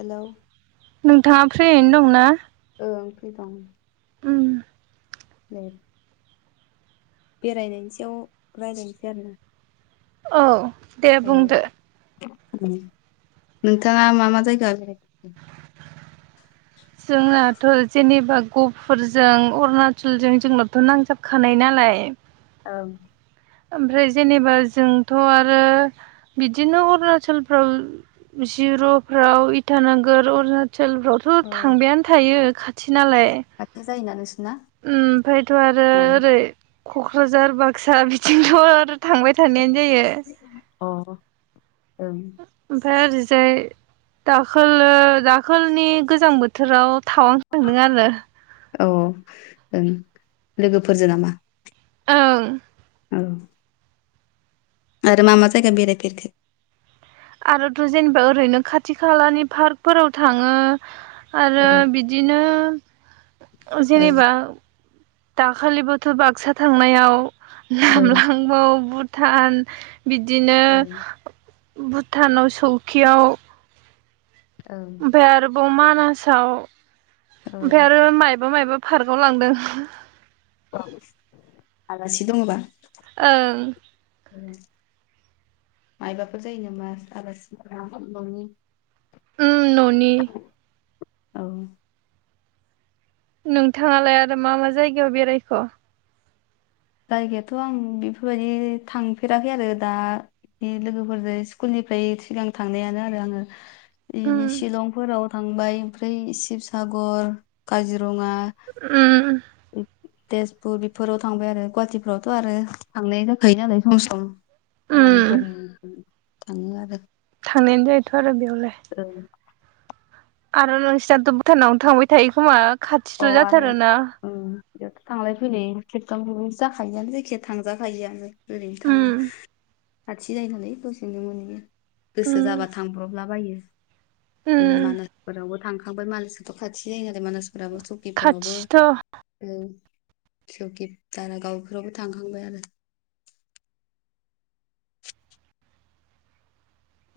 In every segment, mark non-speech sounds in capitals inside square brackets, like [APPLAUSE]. Hello नोंथाङा फ्रियैनो दंना? ओं फ्रि दं ओम दे बेरायनायनि सायाव रायलायनोसै आरो ना औ दे बुंदो ना नोंथाङा मा मा जायगा [UNINTELLIGIBLE] [INAUDIBLE] जोंनाथ' जेनेबा गफुरजों अरुणाचलजों जोंनाथ' नांजाबखानाय नालाय औ। ओमफ्राय जेनेबा जोंथ' आरो बिदिनो अरुणाचल जिर'फ्राव इटानगर अरुणाचलफ्राव थ' औ थांबायानो थायो खाथि नालाय खाथि जायोना नोंसोरना उम ओमफ्रायथ' आरो ओरै क'क्राझार बाक्सा बिथिंथ' आरो थांबाय थानायानो जायो अ ओं ओ ओमफाय ओरैजाय दाखोलो दाखोलनि गोजां बोथोराव थावां थांदों आरो औ ओं लोगोफोरजो नामा? ओं ओ आरो मा मा जायगा बेरायफेरखो? आरोथ' जेनेबा ओरैनो खाथि खालानि फार्कफोराव थाङो औ आरो बिद दिनो ओ औ जेनेबा दाखालिबोथ' बाक्सा थांनायाव औ नामलांबाव भुटान बिदिनो भुटानाव सौखियाव औ ओमफाय आरोबाव मानासाव औ ओमफाय आरो मायबा मायबा फार्कआव लांदों। ओस आलासि दङबा? ओं ओ मायबाफोर जायो नामास आलासि न' न'नि उम न'नि औ नोंथाङालाय आरो मा मा जायगायाव बेरायखो? जायगायाथ' आं बेफोरबायदि थांफेराखै आरो दा बे लोगोफोरजों स्कुलनिफ्राय सिगां थांनायानो आरो आङो। इनि उम शिलंफोराव थांबाय ओमफ्राय शिबसागर काजिरङा उम ओइद तेजपुर बेफोराव थांबाय आरो गुवाहाटिफ्रावथ' आरो थांलाय जाखायो नालाय सम सम उम खामानिफोरनि उम थाङो आरो थांनायानो जायैथ' आरो बेयावलाय ओ आरो नोंसिनाथ' भुटानावनो थांबाय थायो खोमा खाथिथ' अ आरो जाथारोना उम बेयावथ' थांलाय फैलाय खेबथाम जाखायोआनो जायखियाया थांजाखायोआनो ओरैनो थां उम खाथि जायो नालाय दसेजों मोनैयो उम गोसो जाबा थां ब्रबलाबायो उम मानासफोरावबो थांखांबाय मानसखोथ' खाथि जायो नालाय मानास फोराबो सकिफोरावबो खाथिथ' औ सौकि दारागाव फ्रावबो थांखांबाय आरो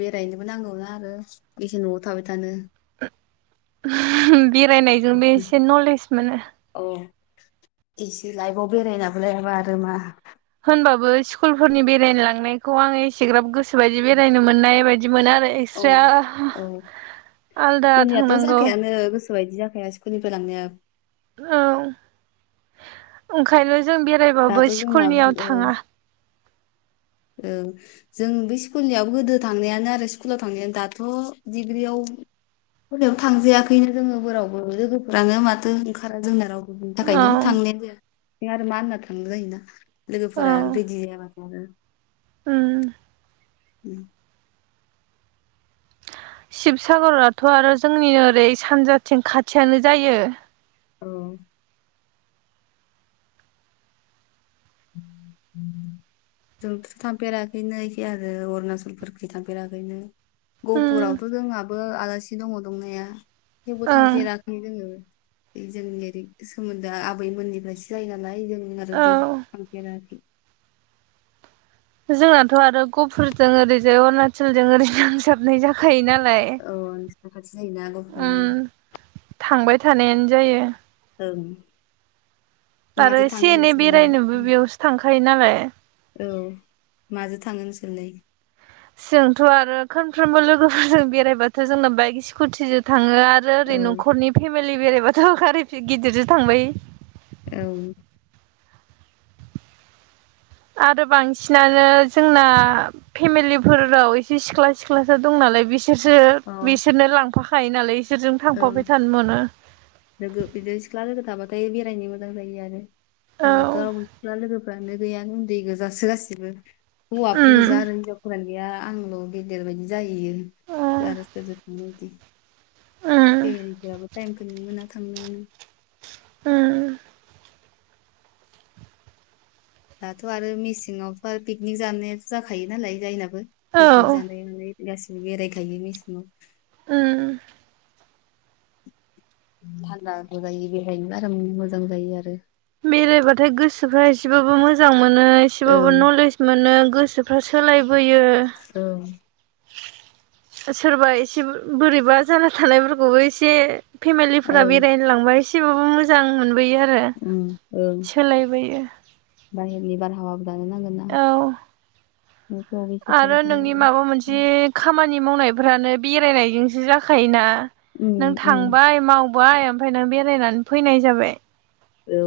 बेरायनोबो नांगौ ना आरो बेसे न'आव थाबाय थानो ओ बेरायनायजोंबो एसे नलेज मोनो। अ एसे लाइफआव बेरायनाबोलाय मा आरो मा होनबाबो स्कुलफोरनि बेरायनो लांनायखौ आङो एसेग्राब गोसो बायदि बेरायनो मोननाय बायद दि मोना आरो इ औ औ आलदा खुनियाथ' थांनांगौ जाखायानो गोस सो बायदि जाखाया स्कुलनिफ्राय लांनाया औ ओंखायनो जों दाथ' बेरायबाबो जोंना स्कुलनियाव औ थाङा। औ जों बे स्कुलनियाव गोदो थांनायानो आरो स्कुलाव थांनायानो दाथ' डिग्रियाव फोरनियाव थांजायाखैनो जोङो बोरावबो लोगोफोरानो माथो ओंखारा जोंना राव ओ बेनि औ थाखायनो थांनायानो जाया बे आरो मा होनना थांनो जायोना औ लोगोफोरा रेडि जायाबा नंगो उम उम शिबसागराथ' आरो जोंनि ओरै सानजाथिं खाथियानो जायो। औ [INAUDIBLE] जोंथ थांफेराखैनो एखे आरो अरुणाचलफोरखि थांफेराखैनो उम गहपुरावथ' जोङाबो आलासि दङ दंनाया थेवबो ओं थांफेरा जोङो बे जोंनि ओरै सोमोन्दोआ आबैमोननिफ्रायसो जायो नालाय जों आरो औ बे थांफेराखै जोंनाथ' आरो गफुरजों ओरैजाय अरणाचलजों ओरै नांजाबनाय जाखायो नालाय औ नोंसिना खाथि जायोना गफुरा उम थांबाय थानायानो जायो औ आरो एसे एनै नोंसोरलाय बेरायनोबो बेयावसो थांखायो नालाय औ माजों थाङो नोंसोरलाय जोंथ' आरो खनफ्रोमबो लोगोफोरजों बेरायबाथ' जोंना बाइक स्कुथिजो थाङो आर आरो ओरै ओं न'खरनि फेमिलि बेरायबाथ' गारि गिदिरजों थांबाय औ आरो बांसिनानो जोंना फेमिलिफोराव एसे सिख्ला सिख्लासो दं नालाय बिसि बिसोरसो बिसोरनो लांफाखायो नालाय इसोरजों ओं थांफाबाय थानो मोनो लोगो बिदिनो सिख्ला लोगो थाबाथाय बेरायनो मोजां जायो आरो जोंहाथ' औ रावबो लोगोफ्रानो गैयानो उन्दै गोजासो गासिबो हौवाफोर उम गोजा आरो हिनजाव लोगोयानो गैया आंल' गेदेर बायदि जाहैयो आरो सोरजों थाङो बिदि उम जेरैबाबो टाइमखौनो मोना थांनोनो ओम दाथ' आरो मेसेङावथ' आरो पिकनिक जानायाथ' जाखायो नालाय जायनाबो पिकनिक औ जानाय मानाय गासिबो बेरायखायो मेसेंङाव ओम थान्दाबो जायो बेहायनो आराम मोजां जायो आरो बेरायबाथाय गोसोफ्रा एसेबाबो मोजां मोनो एसेबाबो ओं नलेज मोनो गोसो फ्रा सोलायबोयो ओं सोरबा एसे बोरैबा जाना थानायफोरखौबो एसे फेमिलिफोरा ओं बेरायनो लांबा एसेबाबो मोजां मोनबोयो आरो ओम ओं सोलायबोयो बाहेरनि बारहावाबो जानो नांगोन ना औ [UNINTELLIGIBLE] आरो थानो नोंनि हानो माबा मोनसे खामानि मावनायफ्रानो बेरायनायजोंसो जाखायोना नों उम उम थांबाय माव बाय ओमफ्राय नों बेरायनानै फैनाय जाबाय औ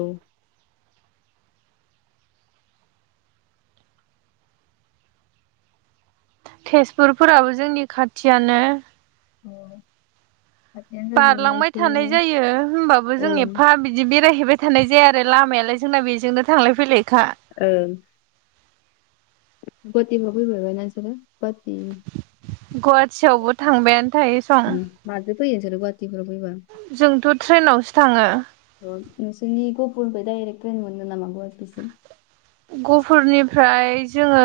तेजपुरफोराबो जोंनि खाथियानो औ। बारलांबाय थानाय आरो जायो होमबाबो जों एफा बिदि बेरायहैबाय थानाय जाया आरो लामायालाय जोंना बेजोंनो थांलाय फैलायखा ओ गुवाटिफोराव फैफैरबायना नोंसोरो गुवाटि गुवाहाटियावबो थांबायानो थायो सं ओम माजो फैयो नोंसोरो गुवाटिफोराव फैबा जोंथ' ट्रेनावसो थाङो औ नोंसोरनि गहपुरनिफ्राय डाइरेक्ट ट्रेन मोनो नामा गुवाहाटिसिम गफुरनिफ्राय जोङो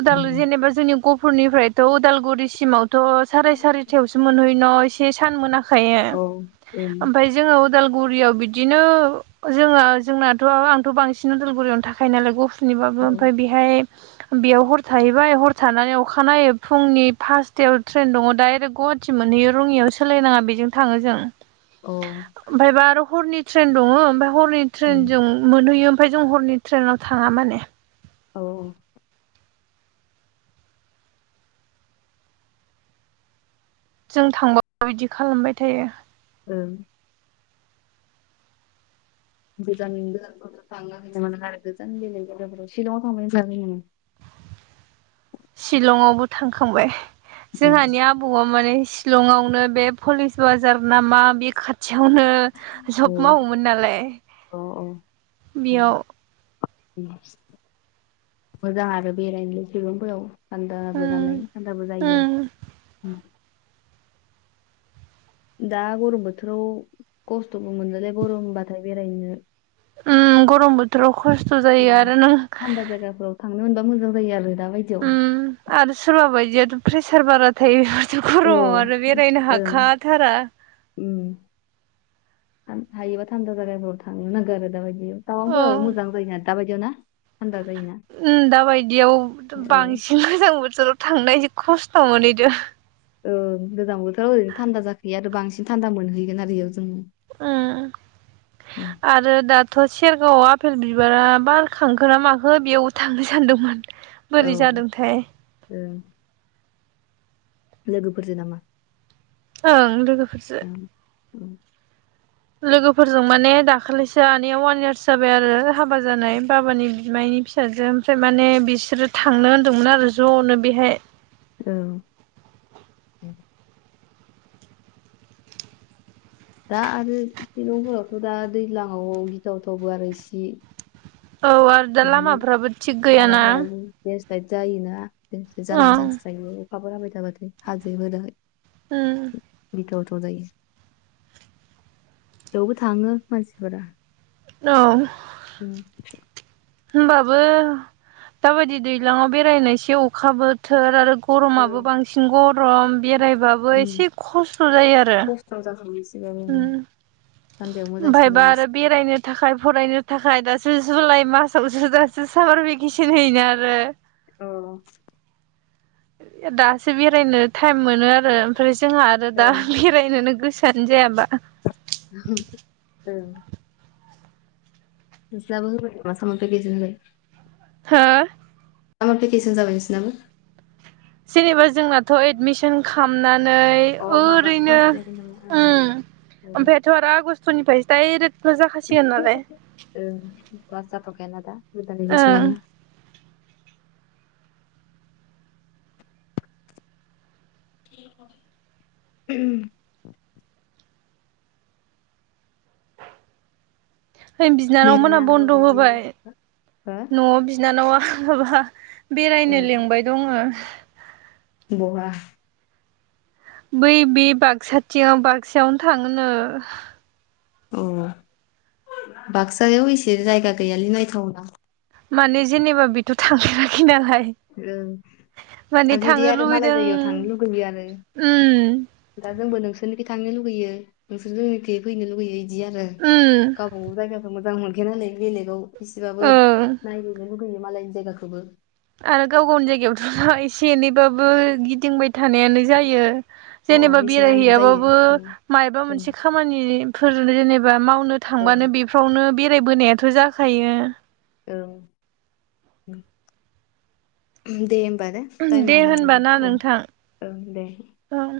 उदाल जेनेबा जोंनि गफुरनिफ्रायथ' उदालगुरिसिम सिमावथ' साराय सारिथायावसो मोनहै न इसे सान मोनाखायो औ ओमफाय जोङो उदा उदालगुरियाव बिदिनो जोङो जोंनाथ' आंथ' बांसिन उदालगुरियावनो थाखायो नालाय ग बिनिबाबो ओं औ ओमफाय बेहाय बेयाव हर थाहैबाय हर थानानै अखानायै फुंनि फासथायाव ट्रेन दङ डाइरेक्ट गहाट थि मोनहैयो रङियाव सोलायनाङा बेजों थाङो जों अ ओमफ्रायबा आरो हरनि ट्रेन दङ ओमफ्राय हरनि उम ट्रेन जों मोनहैयो ओमफ्राय जों हरनि ट्रेनाव थाङा माने। औ औ जों थांबाबो बिदि खालामबाय थायो। ओं गोजान गोजान [UNINTELLIGIBLE] आरो गोजान बेलेग जायगाफोराव सिलंआव थांबायना थाआखै नोङो? सिलंआवबो थांखांबाय जोंहानिया आबौआ माने सिलंआवनो बे पलिस बाजार नामा बे खाथ थियावनो जब मावोमोन नालाय अ औ अ अ बेयाव [UNINTELLIGIBLE] मोजां आरो बेरायनो सिलंफोराव थान्दाबो उम नालाय थान्दाबो जायो। उम ओम दा गरम बोथोराव खस्थ'बो मोनोलै गरमबाथाय बेरायनो। ओम गरम बोथोराव खस्थ' जायो आरो नों थान्दा जायगाफोराव थांनो मोनबा मोजां जायो आरो दा बायदियाव उम आरो सोरबा बायदियाथ' प्रेसार बारा थायो बेफोरथ' औ गरमाव आरो बेरायनो ओं हाखाथारा। उम हा-हायोबा थानदा जागायफोराव थांनो नांगो आरो दाबायदि बे औ तावांफोरावबो मोजां जायगा दाबायदियाव ना थान्दा जायोना। ओम दाबायदियाव बांसिन गोजां बोथोराव थांनाय खस्थ' मोनहैदों। ओं गोजां बोथोराव ओरैनो थान्दा जाखोया आरो बांसिन थान्दा मोनहैगोन आरो एयाव जों। उम आरो दा थ' सेरगावआव आपेल बिबारा बारखांखोना माखो बेयाव थांनो सानदोंमोन। औ बोरै जादोंथाय ओं लोगोफोरजो नामा? ओं लोगोफोरजो। उम लोगोफोरजों माने दाखालैसो आनैया अवान इयार्स जाबाय आरो हाबा जानाय बाबानि बिमायनि फि साजोआ ओमफ्राय माने बिसोरो थांनो हन्दोंमोन आरो ज'नो बेहाय। औ ओम दा आरो इसे न'फोरावथ' दा दैज्लाङाव गिथावथावबो आरो इसे औ आरो दा लामाफ्राबो थिग गैयाना। देसलाइट जायोना देसलाइट औ जानायनि चान्स थायो अखाफोर हाबाय थाबाथाय हाजोफोराहाय। ओम गिथावथाव जायो बेयावबो थाङो मानसिफोरा। औ उम होनबाबो दाबायदि दैलाङाव बेरायनायसै अखा बोथोर आरो औ गरमाबो बांसिन गरम बेरायबाबो एसे खस्थ' जायो आरो गिथाव जाखायो इसेबाबो औ थान्दायाव मोजांसिन ओमफ्रायबा जायो आरो इसे। बेरायनो थाखाय फरायनो थाखाय दासो जुलाइ मासावसो दासो सामार भेकेसन होयोना आरो औ दासो बेरायनो थाइम मोनो आरो ओमफ्राय जोंहा आरो दा ओं बेराय नेनो गोसोयानो जाया दा। [UNINTELLIGIBLE] औ नोंस्राबो होबाय नामा सामार फेखेसन होबाय। हो? [UNINTELLIGIBLE] जेनेबा जोंनाथ' एडमिसन अ खालामामनानै माबा ओरैनो क्लास जायाखै नामा ओं ओम ओं ओमफ्रायथ' आरो आगस्ट'निफ्रायसो डायरेक्ट ओं क्लास जाथ'खाय ना दा गोदान एडमिसन ओं लानो [UNINTELLIGIBLE] ओइ बिनानाव मोना बेरायनांगौ बन्द' आरो बिदिनो होबाय हो न'आव बिनानावा माबा बेरायनो लिंबाय दङ बहा? बै बे बाक्साथियाव बाक्सायावनो थाङोनो अ बाक्सायाव एसे जायगा गैयालै नायथावना माने जेनेबा बेथ' थांफेराखै नालाय ओं माने थांनो थाफेरैआरो मालाय लुबैदों जायगायाव थांनो लुगैयो आरो। उम दा जोंबो नोंसोरनिखि थांनो लुगैयो नोंसोर जोंनिखि फैनो लुगैयो बिदि आरो उम गाव औ जायगाखौ मोजां मोनखाया नालाय बेलेगाव एसेबाबो ओं नायहैनो लुगैयो मालायनि जायगाखौबो आरो गाव गावनि जायगायावथ एसे एनैबाबो गिदिंबाय थानायानो जायो। अ जेनेबा बेसे नायनो जायो बेरायहैयाबाबो ओं मायबा ओं मोनसे खामानिफोर जेनेबा मावनो ओं थांबानो बे फ्रावनो बेरायबोनायाथ' जाखायो औ दे होमबा ना। टाइ मा जाबाय दे ओं ओं दे। ओं